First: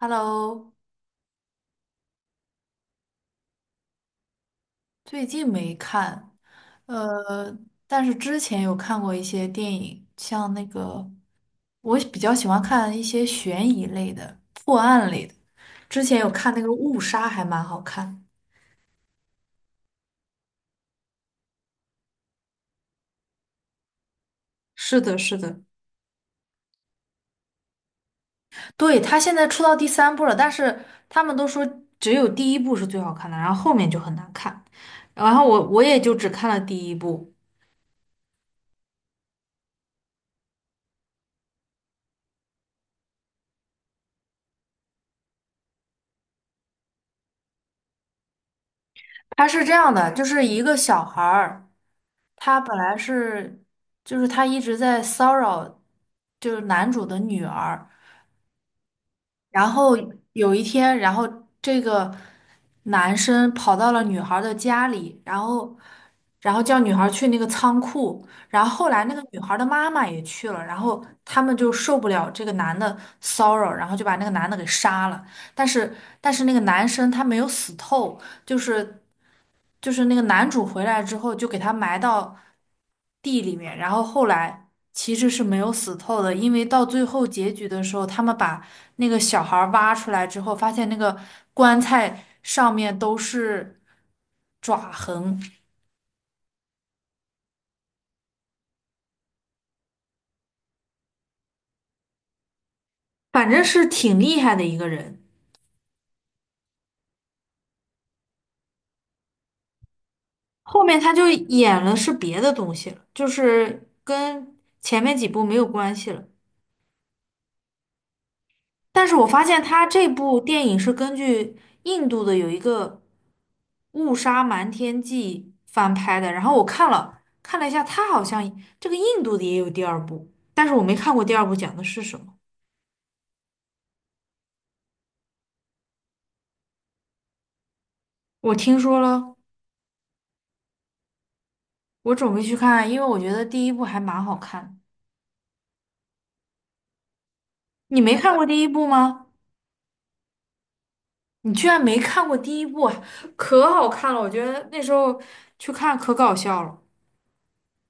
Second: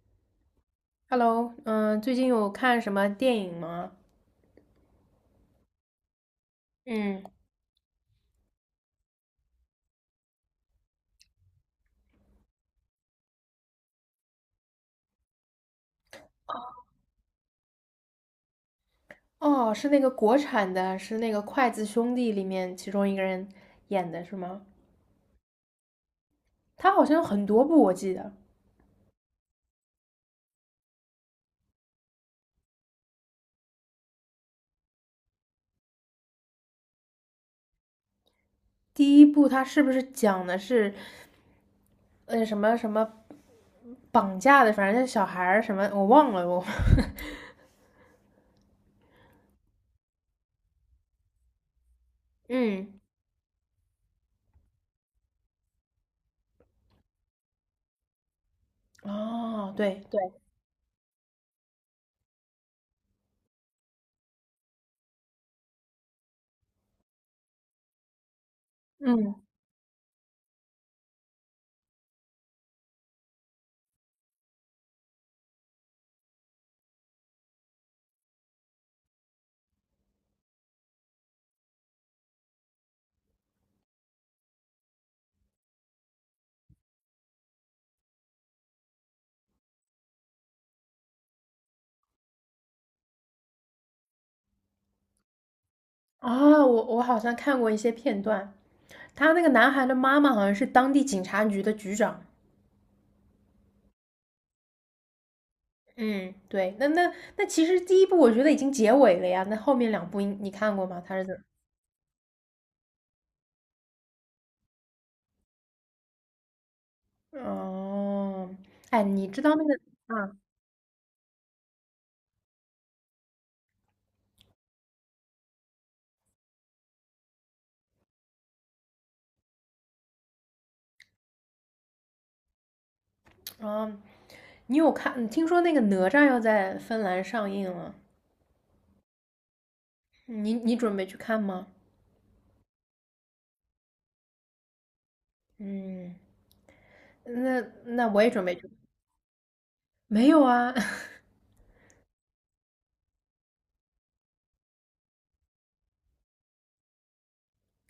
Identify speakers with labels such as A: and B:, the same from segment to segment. A: Hello，
B: Hello，嗯，最近有看什么电影吗？
A: 最近没看，
B: 嗯，
A: 呃，但是之前有看过一些电影，像那个我比较喜欢看一些悬疑类的、破案类的。之前有看那个《误杀》，还蛮好看。
B: 哦，是那个国产的，是那个筷子兄弟里面其中一个人演的，是吗？
A: 是的，是的，
B: 他好像有很多部，我记得
A: 对，它现在出到第三部了，但是他们都说只有第一部是最好看的，然后后面就很难看。然后我也就只看了第一部。
B: 第一部他是不是讲的是，什么什么绑架的，反正是小孩儿什么，我忘了我。
A: 它是这样的，就是一个小孩儿。他本来
B: 嗯，
A: 是，就是他一直在骚扰，就是男主的女儿。然
B: 哦，
A: 后
B: 对对，
A: 有一天，然后这个男生跑到了女孩儿的家里，然后叫女孩儿去那个仓库。然后后来那个
B: 嗯，
A: 女孩儿的妈妈也去了，然后他们就受不了这个男的骚扰，然后就把那个男的给杀了。但是，但是那个男生他没有死透，就是。就是那个男主回来之后就给他埋到地里面，然后后来其实是没有死透的，因为到最后结局的时候，他们把那个小孩儿挖出来之后，发现那个棺材上面都是爪痕，
B: 啊，我好像看过一些片段，他那个男孩的妈妈好像是当地警察局的局长。
A: 反正是挺厉害的一个人。
B: 嗯，对，那其实第一部我觉得已经结尾了呀，那后面两部应你看
A: 后
B: 过
A: 面
B: 吗？
A: 他
B: 他是
A: 就
B: 怎？
A: 演了是别的东西了，就是跟前面几部没有关系了。
B: 哦，哎，
A: 但是我
B: 你知
A: 发
B: 道
A: 现
B: 那个
A: 他这部电影是根据印度的有一个《误杀瞒天记》翻拍的，然后我看了一下，他好像这个印度的也有第二部，但是我没看过第二部讲的是什么。
B: 啊，啊？你有看？听说那个哪吒要在芬兰上映了，
A: 我听说了，
B: 你准备去看吗？
A: 我准备去看，因为我觉得第一部还蛮好看。
B: 嗯，那
A: 你
B: 那
A: 没
B: 我也
A: 看过
B: 准备
A: 第一
B: 去。
A: 部吗？
B: 没有啊，
A: 你居然没看过第一部啊，可好看了！我觉得那时候去看可搞笑了。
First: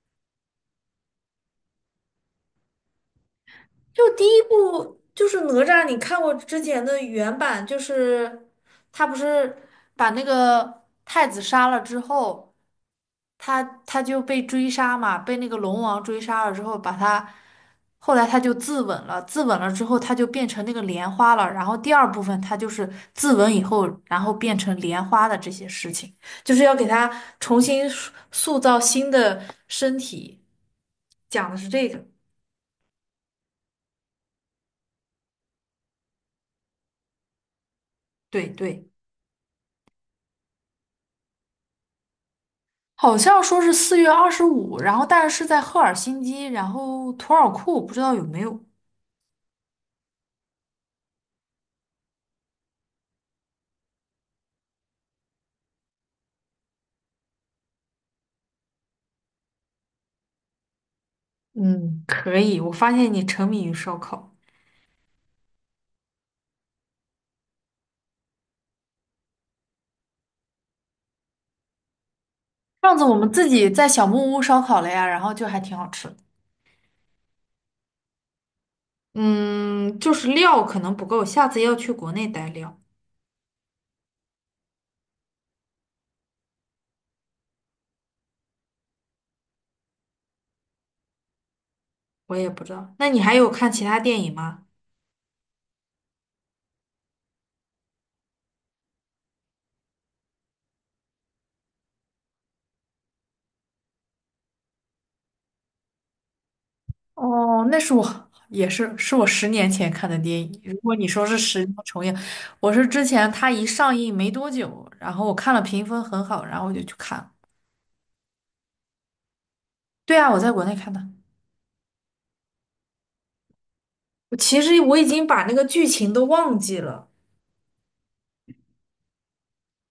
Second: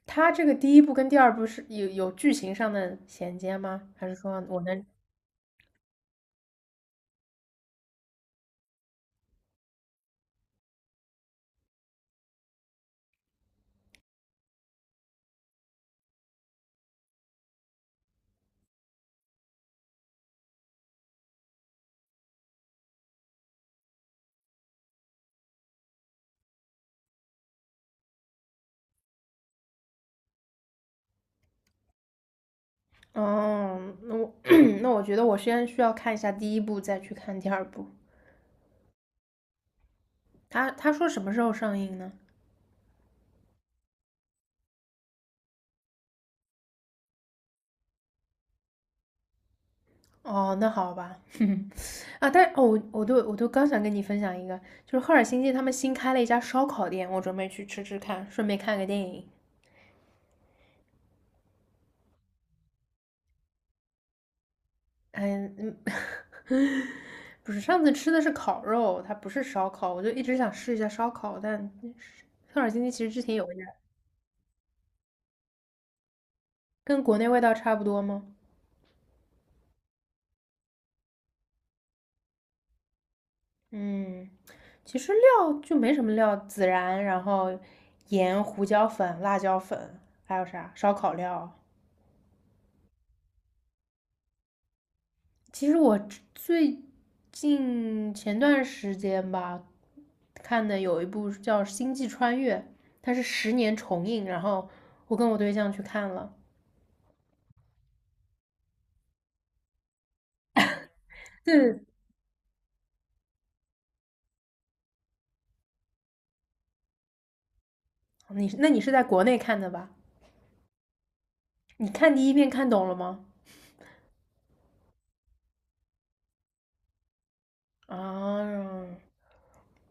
B: 他这个第一部跟第二部是有剧情上的衔接吗？
A: 就
B: 还是
A: 第一
B: 说我能？
A: 部就是哪吒，你看过之前的原版，就是他不是把那个太子杀了之后，他就被追杀嘛，被那个龙王追杀了之后，后来他就自刎了，自刎了之后他就变成那个莲花了，然后第二部分他就是自刎以后，然后变成莲花的这些事情，就是要给他重新塑造新的身体，讲的是这个，
B: 哦，那我 那我觉得我先需要看一下第一部，再去看第二部。
A: 对对。
B: 他说什么时候上映呢？
A: 好像说是4月25，然后但是是在赫尔辛基，然后图尔库，不知道有没有。
B: 哦，那好吧。啊，但哦，我都刚想跟你分享一个，就是赫尔辛基他们新开了一家烧烤店，我准备去吃吃看，顺便看个电影。
A: 嗯，可以，我发现你沉迷于烧烤。
B: 嗯嗯，不是，上次吃的是烤肉，它不是烧烤，我就一直想试一下烧烤，但赫尔辛基
A: 上次
B: 其实
A: 我
B: 之
A: 们
B: 前
A: 自
B: 有一家，
A: 己在小木屋烧烤了呀，然后就还挺好吃的。
B: 跟国内味道差不多吗？
A: 嗯，就是料可能不够，下次要去国内带料。
B: 嗯，其实料就没什么料，孜然，然后盐、胡椒粉、辣椒粉，还有啥烧烤料，
A: 我也不知道，那你还有看其他电影吗？
B: 其实我最近前段时间吧，看的有一部叫《星际穿越》，它是10年重映，然后我跟我对象去看了。
A: 哦，那是我也是我10年前看的电影。如果你说是十年
B: 是，
A: 重映，我是之前它一上映没多久，然后我看了评分很好，然后我就去看了。
B: 那你是在国内看的吧？
A: 对啊，我在国内看的。
B: 你看第一遍看懂了吗？
A: 我其实我已经把那个剧情都忘记了。
B: 啊，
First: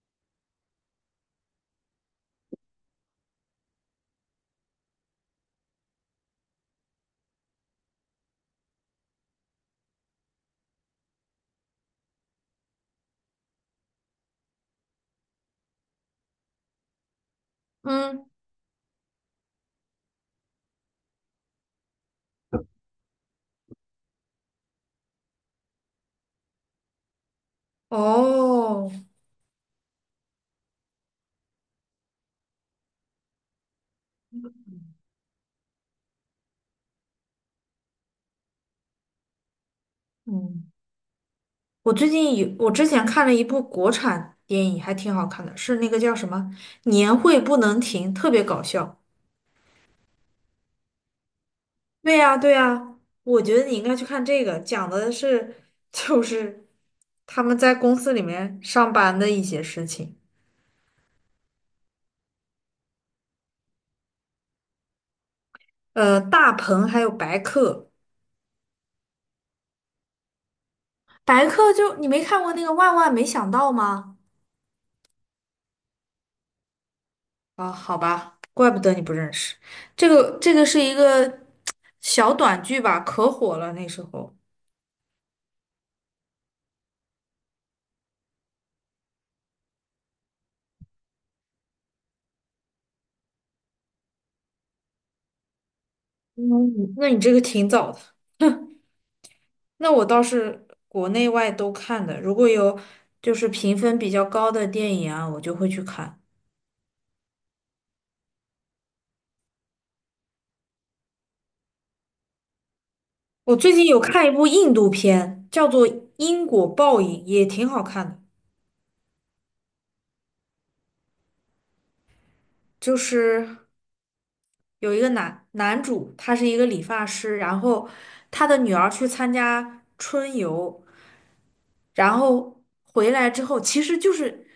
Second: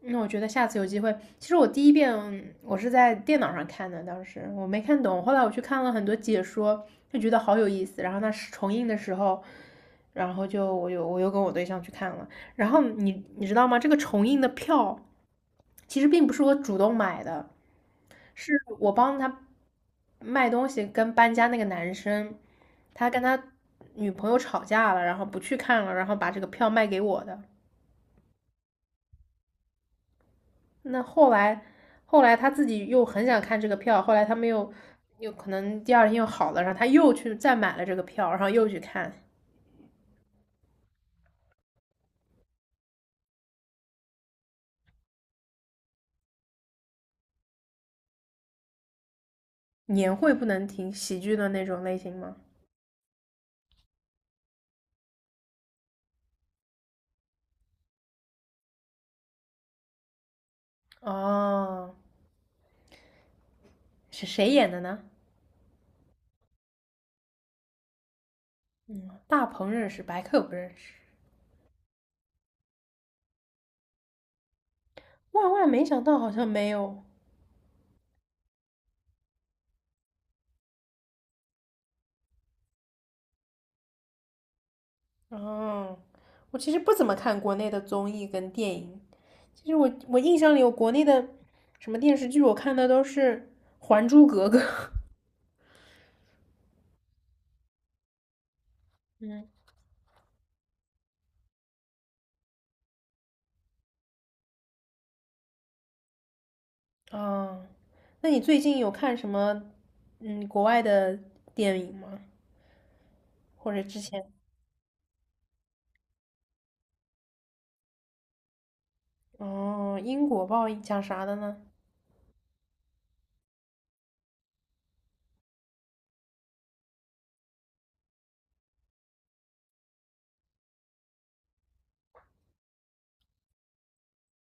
B: 那我觉得下次有机会，其实我第一遍我是在电脑上看的，当时我没看懂，后来我去看了很多解说，就觉得好有意思。然后那是重映的时候，然后就我又跟我对象去看了。然后你知道吗？这个重映的票其实并不是我主动买的，
A: 嗯，
B: 是我帮他卖东西跟搬家那个男生，他跟他女朋友吵架了，然后不去看了，然后把这个票卖给我的。
A: 哦，
B: 那后来他自己又很想看这个票，后来他们又可能第二天又好了，然后他又去再买了这个票，然后又去看
A: 嗯，我最近有，我之前看了一部国产电影，还挺好看的，是那个叫什么《年会不能停》，特别搞笑。
B: 年会不能停喜剧的那种类型
A: 对呀，
B: 吗？
A: 对呀，我觉得你应该去看这个，讲的是就是他们在公司里面上班的一些事情。
B: 哦，是谁演的呢？
A: 大鹏还有白客，
B: 大鹏认识，白客不认识。
A: 白客就你没看过那个《万万没想到》吗？
B: 万万没想到，好像没有。
A: 啊，好吧，怪不得你不认识。这个是一个小短剧吧，可火了那时候。
B: 哦，我其实不怎么看国内的综艺跟电影。其实我印象里，我国内的什么电视剧我看的都是《还珠格格》。
A: 嗯，那你这个挺早的。
B: 嗯，
A: 那我倒是国内外都看的，如果有就是评分比较高的电影啊，我就会去看。
B: 哦，那你最近有看什么国外的电影吗？
A: 我最
B: 或者
A: 近有
B: 之前
A: 看一部印度片，叫做《因果报应》，也挺好看的。
B: 哦，因果报应讲啥的呢？
A: 就是有一个男主，他是一个理发师，然后他的女儿去参加春游。然后回来之后，其实就是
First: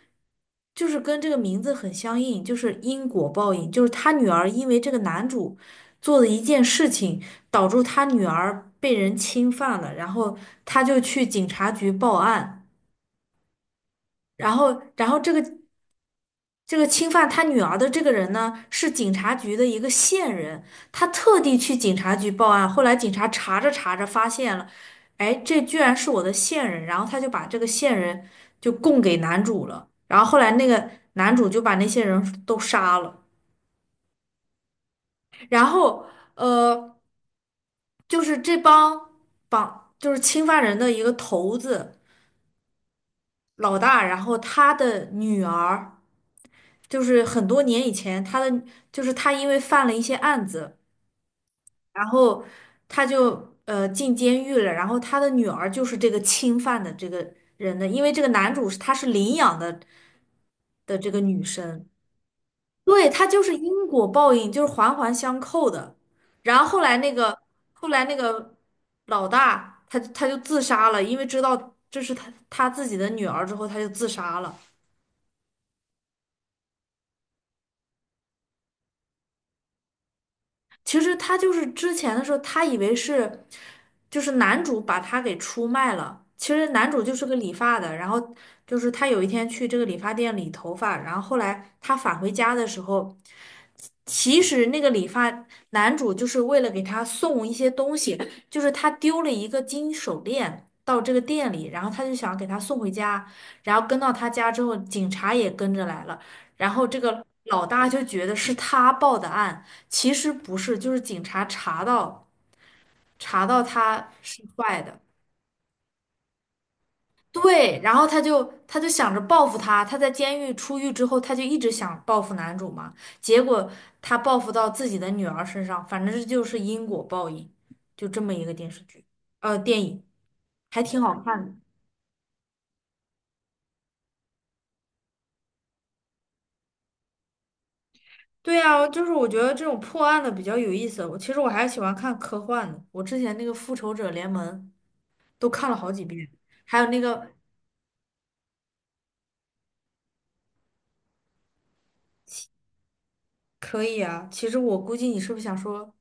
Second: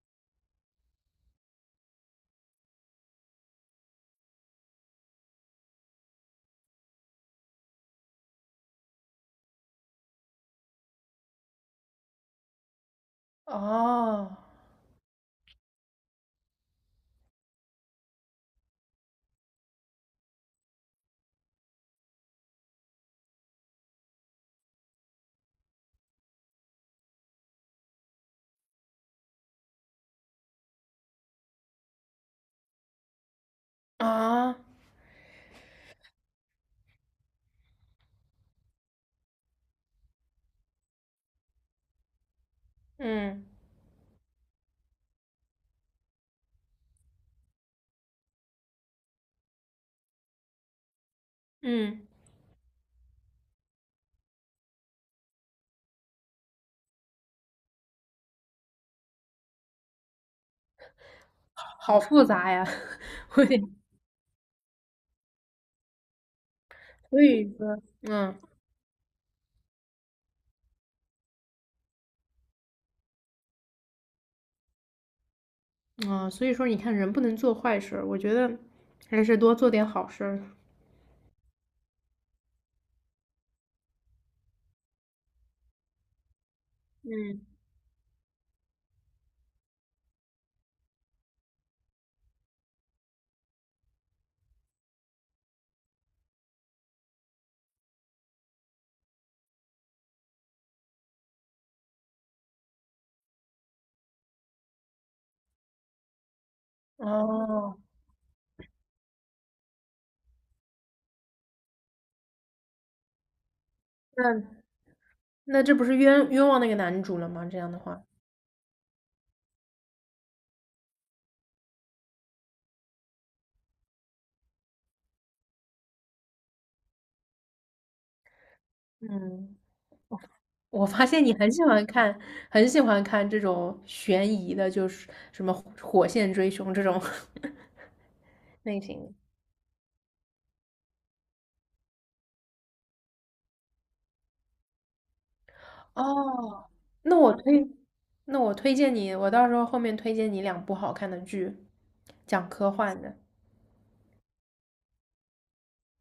A: 就是跟这个名字很相应，就是因果报应，就是他女儿因为这个男主做的一件事情，导致他女儿被人侵犯了，然后他就去警察局报案，
B: 哦
A: 然后这个侵犯他女儿的这个人呢，是警察局的一个线人，他特地去警察局报案。后来警察查着查着发现了，哎，这居然是我的线人，然后他就把这个线人就供给男主了。然后后来那个男主就把那些人都杀了。
B: 啊，
A: 然后呃，就是这帮就是侵犯人的一个头子
B: 嗯
A: 老大，然后他的女儿，就是很多年以前他的就是他因为犯了一些案子。
B: 嗯，
A: 然后他就进监狱了，然后他的女儿就是这个侵犯的这个人的，因为这个男主是他是领养的这个女生，
B: 好复杂呀，
A: 对，他 就
B: 会
A: 是
B: 得，
A: 因果报应，就是环环相扣的。然后后来那
B: 所
A: 个
B: 以说，
A: 后来那
B: 嗯
A: 个老大他就自杀了，因为知道这是他自己的女儿之后，他就自杀了。
B: 所以说你看人不能做坏事儿，我觉得还是多做点好事儿。
A: 其实他就是之前的时候，他以为是，就是男主把他给出卖了。其实男主就是个
B: 嗯，
A: 理发的，然后就是他有一天去这个理发店理头发，然后后来他返回家的时候，其实那个理发男主就是为了给他送一些东西，就是他丢了一个金手链到这个店里，然后他就想给他送回家，然后跟到他家之后，警察也跟着来了，然后这个老
B: 哦，
A: 大就觉得是他报的案。其实不是，就是警察查到他是
B: 那
A: 坏的，
B: 那这不是冤枉那个男主了吗？这样的
A: 对，然
B: 话，
A: 后他就想着报复他，他在监狱出狱之后，他就一直想报复男主嘛，结果他报复到自己的女儿身上，反正这就是因果报应，就这么一个电视剧，
B: 嗯。
A: 电影还
B: 我
A: 挺
B: 发
A: 好
B: 现你
A: 看
B: 很
A: 的。
B: 喜欢看，很喜欢看这种悬疑的，就是什么《火线追凶》这种
A: 对
B: 类
A: 啊，就
B: 型
A: 是
B: 的
A: 我觉得这种破案的比较有意思，我其实我还喜欢看科幻的，我之前那个《复仇者联盟》都看了好几遍。
B: 哦，
A: 还有那
B: 那
A: 个
B: 我推，那我推荐你，我到时候后面推荐你两部好看的剧，讲科幻的
A: 可以啊，其实我估计你是不是想说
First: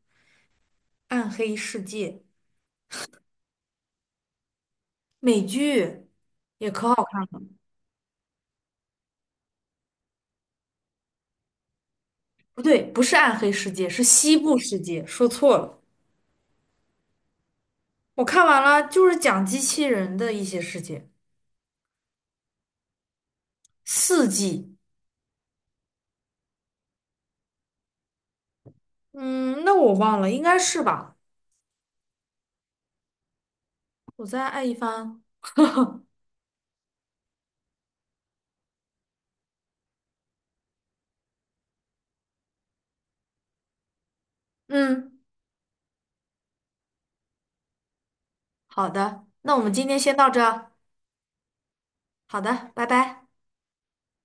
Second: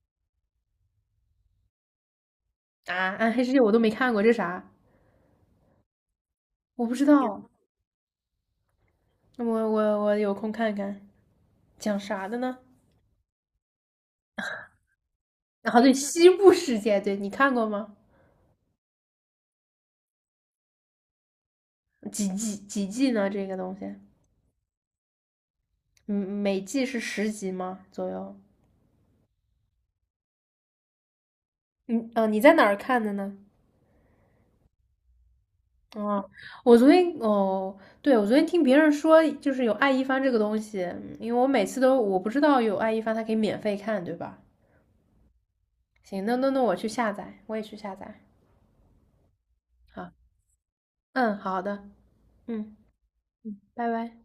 A: 暗黑世界，
B: 啊，《暗黑世界》我都没看过，这啥？
A: 美剧也
B: 我
A: 可，
B: 不知道，那我有空看看，讲啥的呢？
A: 不对，不是暗黑世界，是西部世界，说错了。
B: 啊，对，《西部世界》，对你看过吗？
A: 我看完了，就是讲机器人的一些事情，
B: 几季呢？这个东西，
A: 4季，
B: 嗯，每季是10集吗？左右？
A: 嗯，那我忘了，应该是吧？
B: 嗯，你在哪儿看的呢？
A: 我再爱一番。
B: 啊，我昨天哦，对，我昨天听别人说，就是有爱一帆这个东西，因为我每次都我不知道有爱一帆，它可以免费看，对吧？
A: 嗯，
B: 行，那我去下载，我也去下载。
A: 好的，那我们今天
B: 好，
A: 先到这儿
B: 嗯，好的，
A: 好的，
B: 嗯
A: 拜拜。
B: 嗯，拜拜。